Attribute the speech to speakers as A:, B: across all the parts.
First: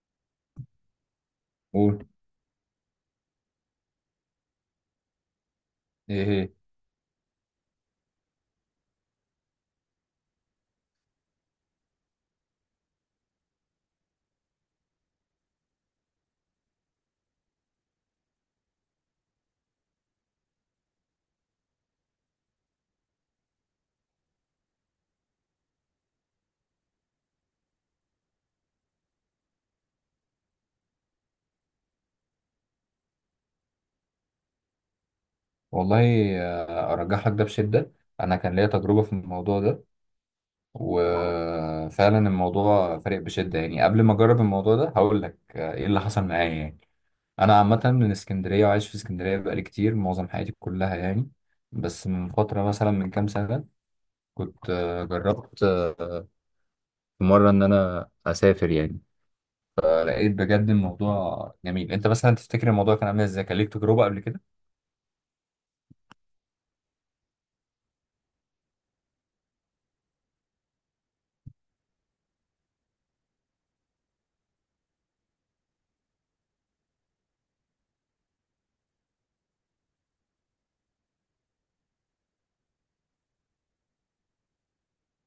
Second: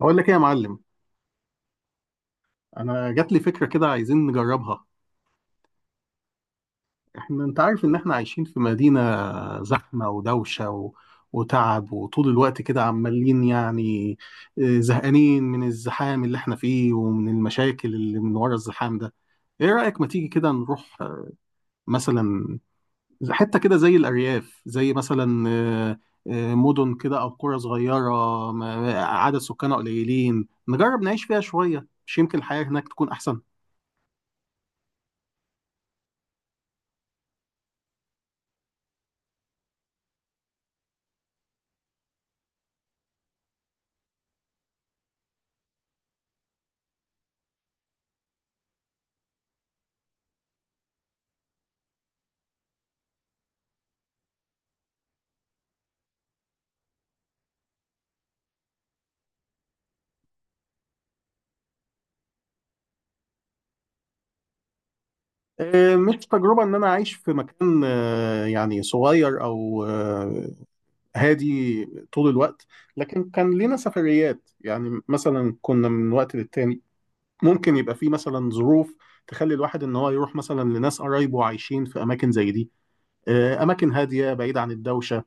A: اقول لك ايه يا معلم.
B: قول.
A: انا جات لي فكره كده، عايزين نجربها.
B: ايه ايه.
A: احنا، انت عارف ان احنا عايشين في مدينه زحمه ودوشه وتعب، وطول الوقت كده عمالين زهقانين من الزحام اللي احنا فيه ومن المشاكل اللي من ورا الزحام ده. ايه رايك ما تيجي كده نروح مثلا حته كده زي الارياف، زي مثلا مدن كده او قرى صغيره عدد سكانها قليلين، نجرب نعيش فيها شويه، مش يمكن الحياه هناك تكون احسن.
B: والله، ارجح لك ده بشده. انا كان ليا تجربه في الموضوع ده، وفعلا الموضوع فارق بشده. يعني قبل ما اجرب الموضوع ده هقول لك ايه اللي حصل معايا. يعني انا عامه من اسكندريه وعايش في اسكندريه بقالي كتير، معظم حياتي كلها يعني. بس من فتره مثلا، من كام سنه، كنت جربت في مره ان انا اسافر يعني. لقيت بجد الموضوع جميل. انت مثلا تفتكر الموضوع كان عامل ازاي؟ كان ليك تجربه قبل كده؟
A: مش تجربة إن أنا عايش في مكان يعني صغير أو هادي طول الوقت، لكن كان لينا سفريات يعني، مثلا كنا من وقت للتاني ممكن يبقى في مثلا ظروف تخلي الواحد إن هو يروح مثلا لناس قرايبه عايشين في أماكن زي دي. أماكن هادية بعيدة عن الدوشة،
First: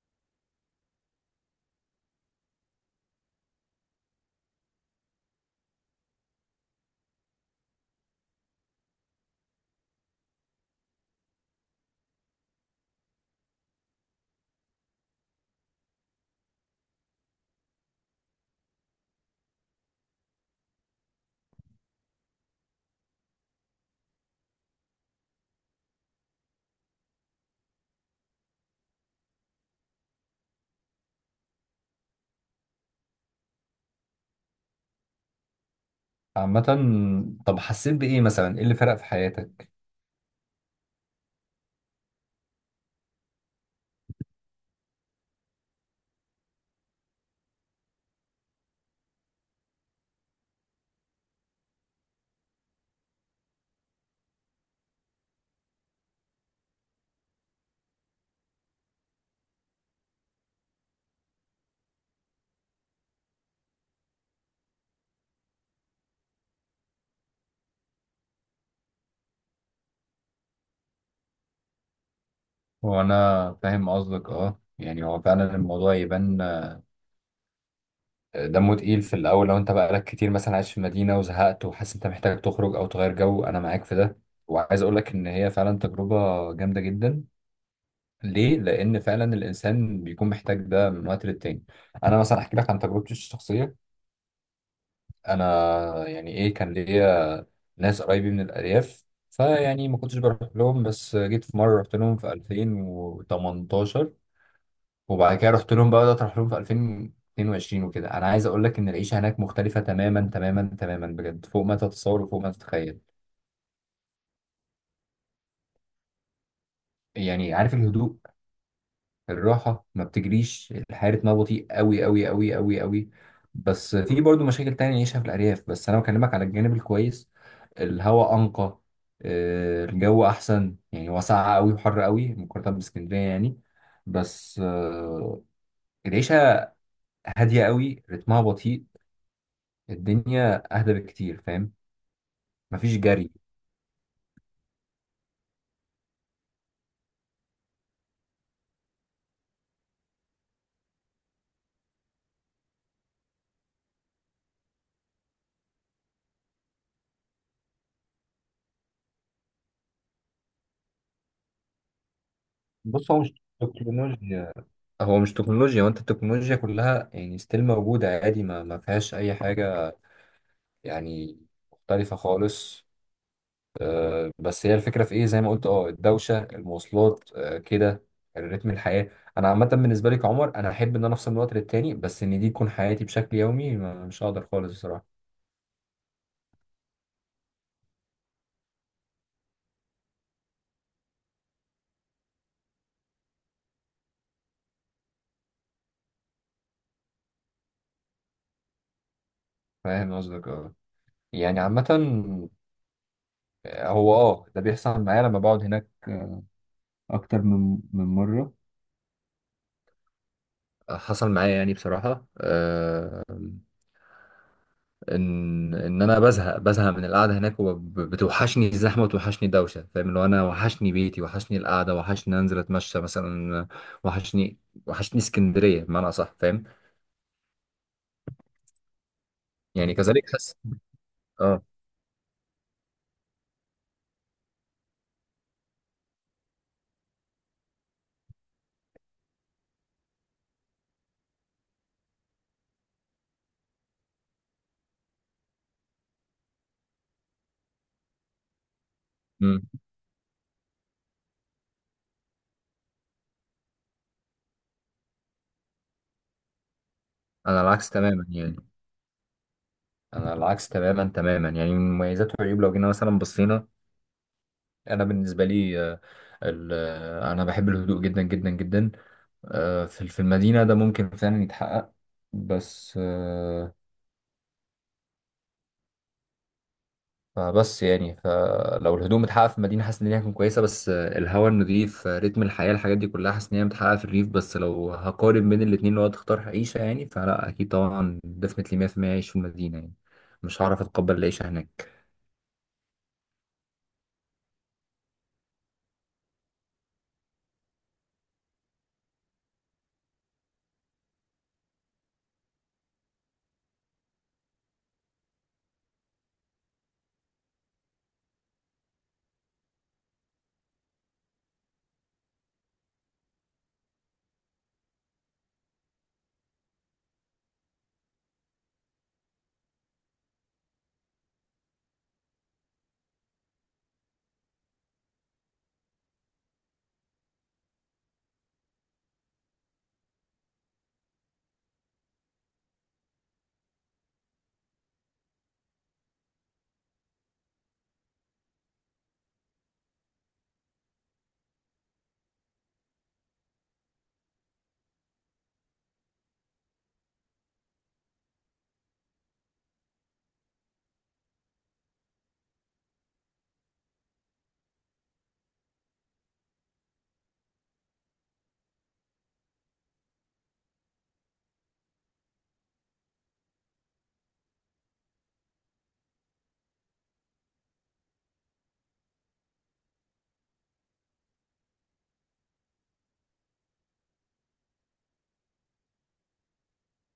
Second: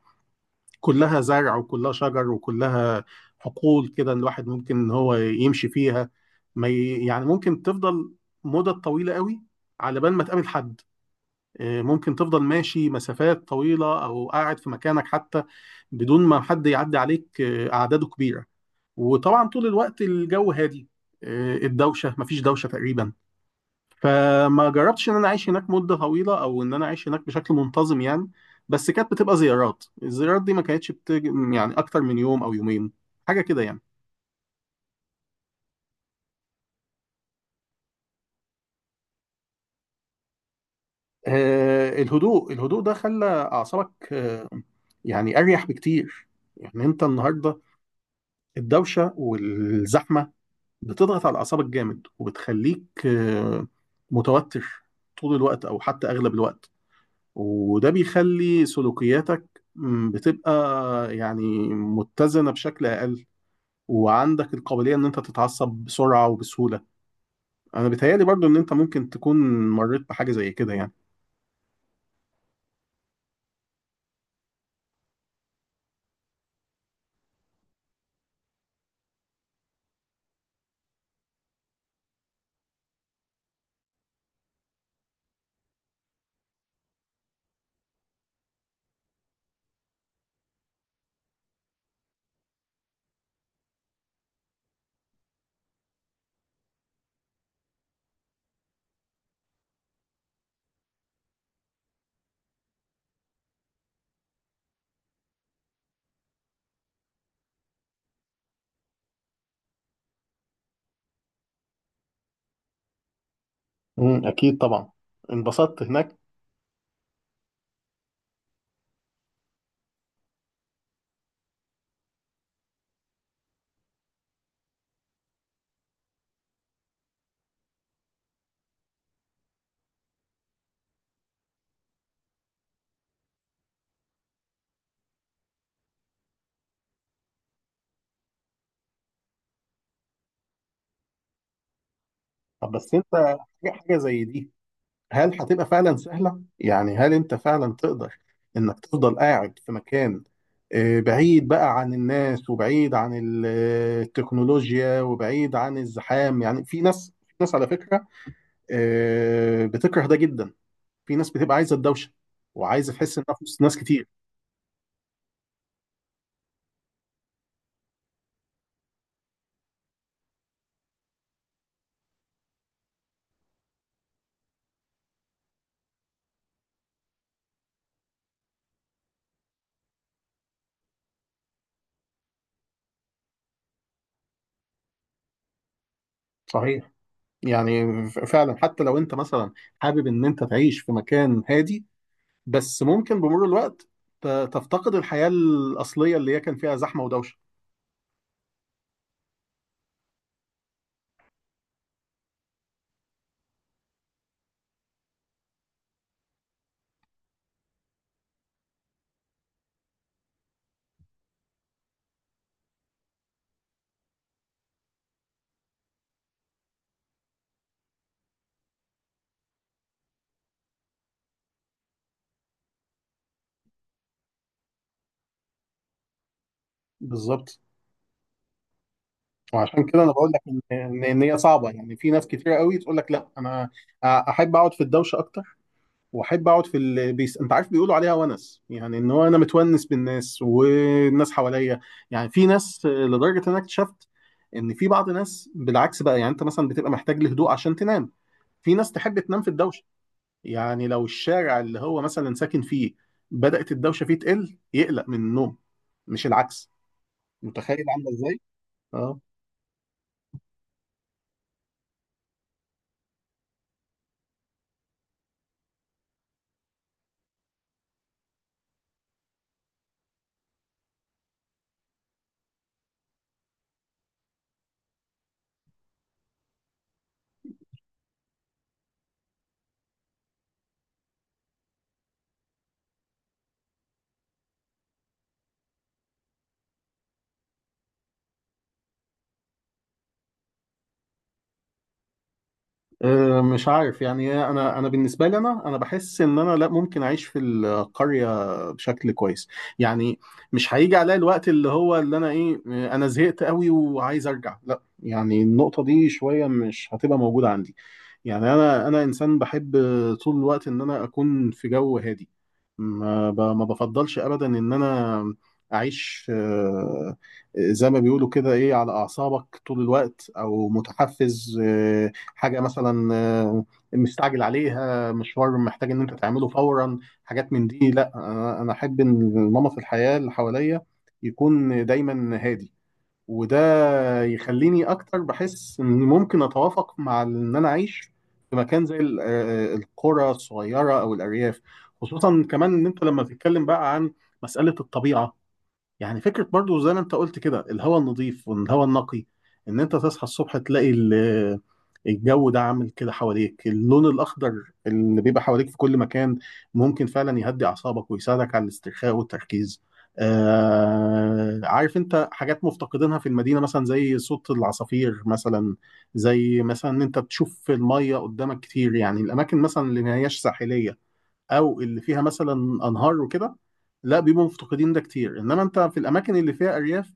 A: كلها زرع وكلها شجر وكلها حقول كده، الواحد ممكن إن هو يمشي فيها ما ي- يعني ممكن تفضل مدة طويلة قوي على بال ما تقابل حد. ممكن تفضل ماشي مسافات طويلة أو قاعد في مكانك حتى بدون ما حد يعدي عليك، أعداده كبيرة. وطبعا طول الوقت الجو هادي، الدوشة مفيش دوشة تقريبا. فما جربتش إن أنا أعيش هناك مدة طويلة أو إن أنا أعيش هناك بشكل منتظم يعني، بس كانت بتبقى زيارات، الزيارات دي ما كانتش بتج... يعني أكتر من يوم أو يومين، حاجة كده يعني.
B: عامه، طب حسيت بايه مثلا؟ ايه اللي فرق في حياتك؟
A: الهدوء، الهدوء ده خلى أعصابك يعني أريح بكتير. يعني أنت النهاردة الدوشة والزحمة بتضغط على اعصابك جامد، وبتخليك متوتر طول الوقت او حتى اغلب الوقت، وده بيخلي سلوكياتك بتبقى يعني متزنة بشكل اقل، وعندك القابلية ان انت تتعصب بسرعة وبسهولة. انا بيتهيألي برضو ان انت ممكن تكون مريت بحاجة زي كده يعني.
B: هو انا فاهم قصدك، اه. يعني هو فعلا الموضوع يبان دمه تقيل في الاول. لو انت بقالك كتير مثلا عايش في مدينه وزهقت وحاسس انت محتاج تخرج او تغير جو، انا معاك في ده. وعايز اقول لك ان هي فعلا تجربه جامده جدا، ليه؟ لان فعلا الانسان بيكون محتاج ده من وقت للتاني. انا مثلا احكي لك عن تجربتي الشخصيه. انا يعني ايه، كان ليا ناس قرايبي من الارياف، فيعني ما كنتش بروح لهم، بس جيت في مره رحت لهم في 2018، وبعد كده رحت لهم بقى، بدأت اروح لهم في 2022 وكده. انا عايز اقول لك ان العيشه هناك مختلفه تماما تماما تماما، بجد فوق ما تتصور وفوق ما تتخيل.
A: امم، اكيد طبعا انبسطت هناك.
B: يعني عارف الهدوء، الراحه، ما بتجريش الحياه، رتمها بطيء قوي قوي قوي قوي قوي. بس في برضو مشاكل تانية نعيشها في الارياف، بس انا بكلمك على الجانب الكويس. الهواء انقى، الجو احسن. يعني هو ساقع قوي وحر قوي مقارنه باسكندريه يعني. بس العيشه هاديه قوي، رتمها بطيء، الدنيا اهدى بكتير، فاهم؟
A: طب بس
B: مفيش
A: انت
B: جري.
A: حاجة زي دي، هل هتبقى فعلا سهلة؟ يعني هل انت فعلا تقدر انك تفضل قاعد في مكان بعيد بقى عن الناس، وبعيد عن التكنولوجيا، وبعيد عن الزحام؟ يعني في ناس، في ناس على فكرة بتكره ده جدا، في ناس بتبقى عايزة الدوشة وعايزة
B: بص،
A: تحس
B: هو مش
A: انها في وسط ناس كتير.
B: تكنولوجيا، هو مش تكنولوجيا، وانت التكنولوجيا كلها يعني ستيل موجودة عادي، ما فيهاش اي حاجة يعني، مختلفة خالص. بس هي الفكرة في ايه؟ زي ما قلت، اه الدوشة، المواصلات، كده، الريتم، الحياة. انا عامة بالنسبة لي كعمر، انا احب ان انا افصل من وقت للتاني، بس ان دي تكون حياتي بشكل يومي، مش هقدر خالص بصراحة.
A: صحيح، يعني فعلا حتى لو انت مثلا حابب ان انت تعيش في مكان هادي، بس ممكن بمرور الوقت تفتقد الحياة الأصلية اللي هي كان فيها زحمة ودوشة.
B: فاهم قصدك، اه. يعني عامة، هو اه ده بيحصل معايا لما بقعد هناك أكتر من مرة. حصل معايا يعني بصراحة إن أنا بزهق من القعدة هناك، وبتوحشني الزحمة وتوحشني الدوشة. فاهم؟ اللي هو أنا وحشني بيتي، وحشني القعدة، وحشني أنزل أتمشى مثلا، وحشني، وحشني اسكندرية بمعنى أصح، فاهم؟
A: بالظبط، وعشان
B: يعني
A: كده انا
B: كذلك
A: بقول لك
B: حس،
A: ان إن هي
B: أه.
A: صعبه. يعني في ناس كتير قوي تقول لك لا، انا احب اقعد في الدوشه اكتر، واحب اقعد في انت عارف بيقولوا عليها ونس، يعني ان هو انا متونس بالناس والناس حواليا. يعني في ناس، لدرجه ان انا اكتشفت ان في بعض ناس بالعكس بقى، يعني انت مثلا بتبقى محتاج لهدوء عشان تنام، في ناس تحب تنام في
B: أمم.
A: الدوشه. يعني لو الشارع اللي هو مثلا ساكن فيه بدأت الدوشه فيه تقل يقلق من النوم، مش العكس.
B: أنا
A: متخيل
B: العكس
A: عامله
B: تماما
A: ازاي؟
B: يعني،
A: اه،
B: أنا العكس تماما تماما يعني. من مميزات وعيوب لو جينا مثلا بصينا، أنا بالنسبة لي أنا بحب الهدوء جدا جدا جدا. في المدينة ده ممكن فعلا يتحقق، بس فبس يعني، فلو الهدوم اتحقق في المدينة حاسس إن هي هتكون كويسة. بس الهواء النضيف، رتم الحياة، الحاجات دي كلها حاسس إن هي متحققة في الريف. بس لو هقارن بين الاتنين، لو هتختار عيشة يعني، فلا أكيد طبعا ديفنتلي 100% أعيش في المدينة يعني. مش هعرف أتقبل العيشة هناك.
A: أه، مش عارف يعني إيه، انا بالنسبه لي، انا بحس ان انا لا ممكن اعيش في القريه بشكل كويس. يعني مش هيجي عليا الوقت اللي هو اللي انا ايه آه، انا زهقت قوي وعايز ارجع، لا، يعني النقطه دي شويه مش هتبقى موجوده عندي. يعني انا انسان بحب طول الوقت ان انا اكون في جو هادي، ما بفضلش ابدا ان انا اعيش زي ما بيقولوا كده، ايه، على اعصابك طول الوقت، او متحفز، حاجه مثلا مستعجل عليها، مشوار محتاج ان انت تعمله فورا، حاجات من دي لا. أنا احب ان نمط الحياه اللي حواليا يكون دايما هادي، وده يخليني اكتر بحس اني ممكن اتوافق مع ان انا اعيش في مكان زي القرى الصغيره او الارياف. خصوصا كمان ان انت لما تتكلم بقى عن مساله الطبيعه، يعني فكرة برضو زي ما انت قلت كده الهواء النظيف والهواء النقي، ان انت تصحى الصبح تلاقي الجو ده عامل كده حواليك، اللون الاخضر اللي بيبقى حواليك في كل مكان ممكن فعلا يهدي اعصابك ويساعدك على الاسترخاء والتركيز. آه، عارف انت حاجات مفتقدينها في المدينة، مثلا زي صوت العصافير مثلا، زي مثلا ان انت تشوف المية قدامك كتير. يعني الاماكن مثلا اللي ما هياش ساحلية، او اللي فيها مثلا انهار وكده، لا بيبقوا مفتقدين ده كتير. انما انت في الاماكن اللي فيها ارياف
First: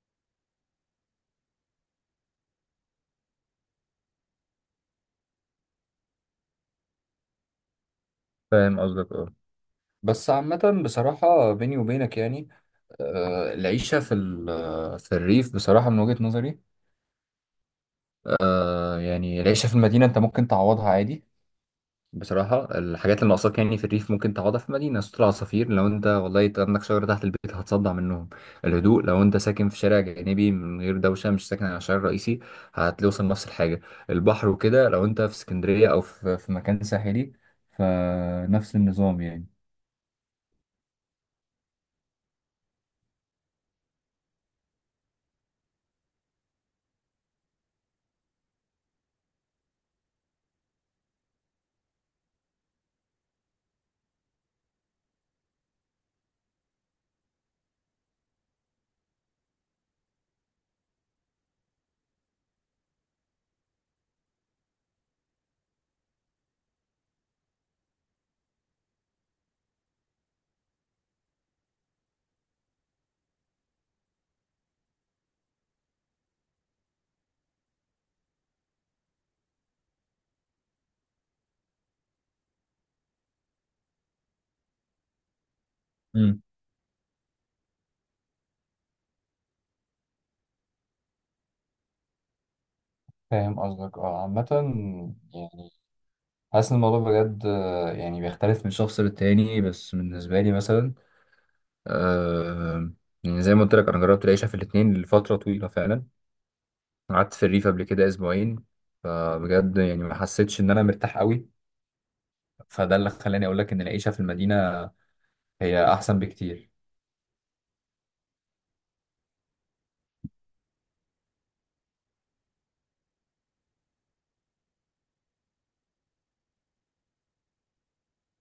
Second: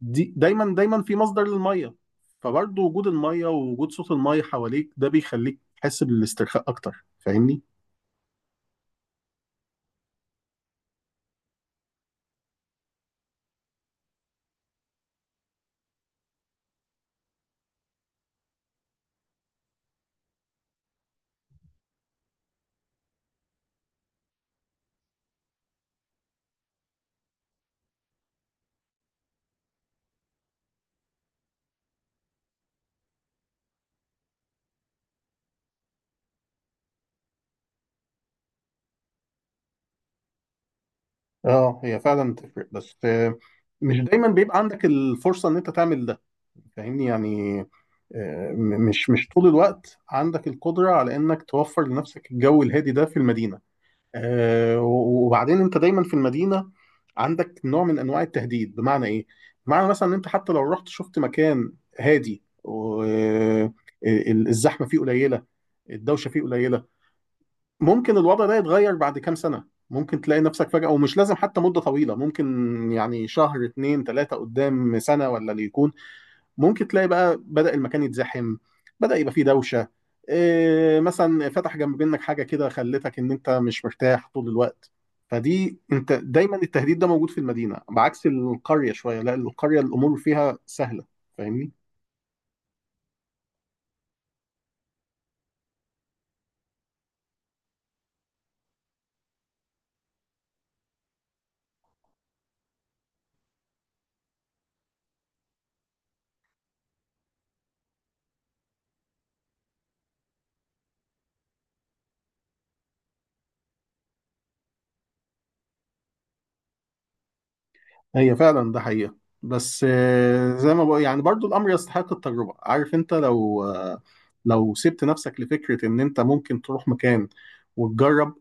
A: دي دايما دايما في مصدر للميه، فبرضه وجود الميه ووجود صوت الميه حواليك ده بيخليك تحس بالاسترخاء اكتر، فاهمني؟
B: فاهم قصدك، اه. بس عامة بصراحة بيني وبينك يعني، العيشة في في الريف، بصراحة من وجهة نظري، يعني العيشة في المدينة أنت ممكن تعوضها عادي بصراحة. الحاجات اللي ناقصاك يعني في الريف ممكن تقعدها في مدينة. سطول عصافير؟ لو انت والله عندك شجرة تحت البيت هتصدع منهم. الهدوء؟ لو انت ساكن في شارع جانبي من غير دوشة، مش ساكن على الشارع الرئيسي، هتوصل نفس الحاجة. البحر وكده؟ لو انت في اسكندرية أو في في مكان ساحلي، فنفس النظام يعني.
A: اه، هي فعلا تفرق، بس مش دايما بيبقى عندك الفرصه ان انت تعمل ده، فاهمني؟ يعني مش طول الوقت عندك القدره على انك توفر لنفسك الجو الهادي ده في المدينه. وبعدين انت دايما في المدينه عندك نوع من انواع التهديد. بمعنى ايه؟ بمعنى مثلا ان انت حتى لو رحت شفت مكان هادي الزحمه فيه قليله، الدوشه فيه قليله، ممكن الوضع ده يتغير بعد كام سنه، ممكن تلاقي نفسك فجاه، ومش لازم حتى مده طويله، ممكن يعني شهر اتنين تلاته قدام سنه ولا اللي يكون. ممكن تلاقي بقى بدأ المكان يتزحم، بدأ يبقى فيه دوشة، إيه، مثلا فتح جنب منك حاجة كده خلتك ان انت مش مرتاح طول الوقت. فدي انت
B: امم،
A: دايما التهديد ده موجود في المدينة، بعكس القرية شوية لا، القرية الأمور فيها سهلة، فاهمني؟
B: فاهم قصدك، اه. عامة يعني، حاسس ان الموضوع بجد يعني بيختلف من شخص للتاني. بس بالنسبة لي مثلا، آه، يعني زي ما قلت لك أنا جربت العيشة في الاتنين لفترة طويلة فعلا. قعدت في الريف قبل كده اسبوعين، فبجد يعني ما حسيتش ان انا مرتاح قوي. فده اللي خلاني اقول لك ان العيشه في المدينه هي احسن بكتير.
A: هي فعلا ده حقيقة، بس زي ما بقول يعني، برضو الأمر يستحق التجربة. عارف انت لو لو سبت نفسك لفكرة ان انت ممكن تروح مكان وتجرب،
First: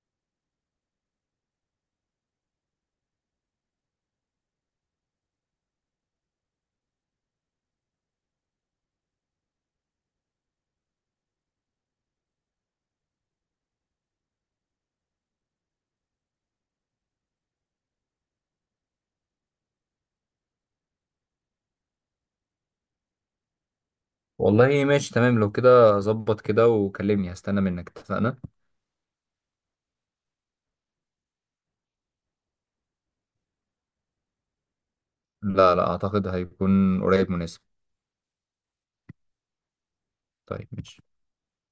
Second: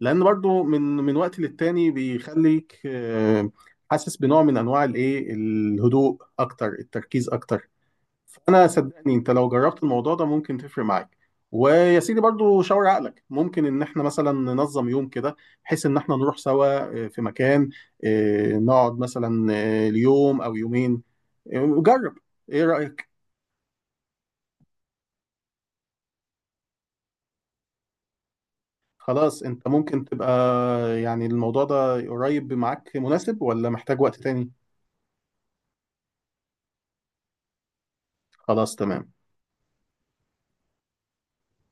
A: لان برضو من وقت للتاني بيخليك حاسس بنوع من انواع الايه، الهدوء اكتر، التركيز اكتر. فانا صدقني انت لو جربت الموضوع ده ممكن تفرق معاك. ويا سيدي برضو شاور عقلك، ممكن ان احنا مثلا ننظم يوم كده بحيث ان احنا نروح سوا في مكان، نقعد مثلا ليوم او يومين. جرب، ايه رأيك؟
B: والله ماشي تمام، لو كده ظبط كده وكلمني، هستنى منك، اتفقنا؟
A: خلاص، انت ممكن تبقى، يعني الموضوع ده قريب معاك مناسب، ولا محتاج وقت تاني؟
B: لا، لا اعتقد هيكون قريب مناسب.
A: خلاص، تمام.
B: طيب ماشي.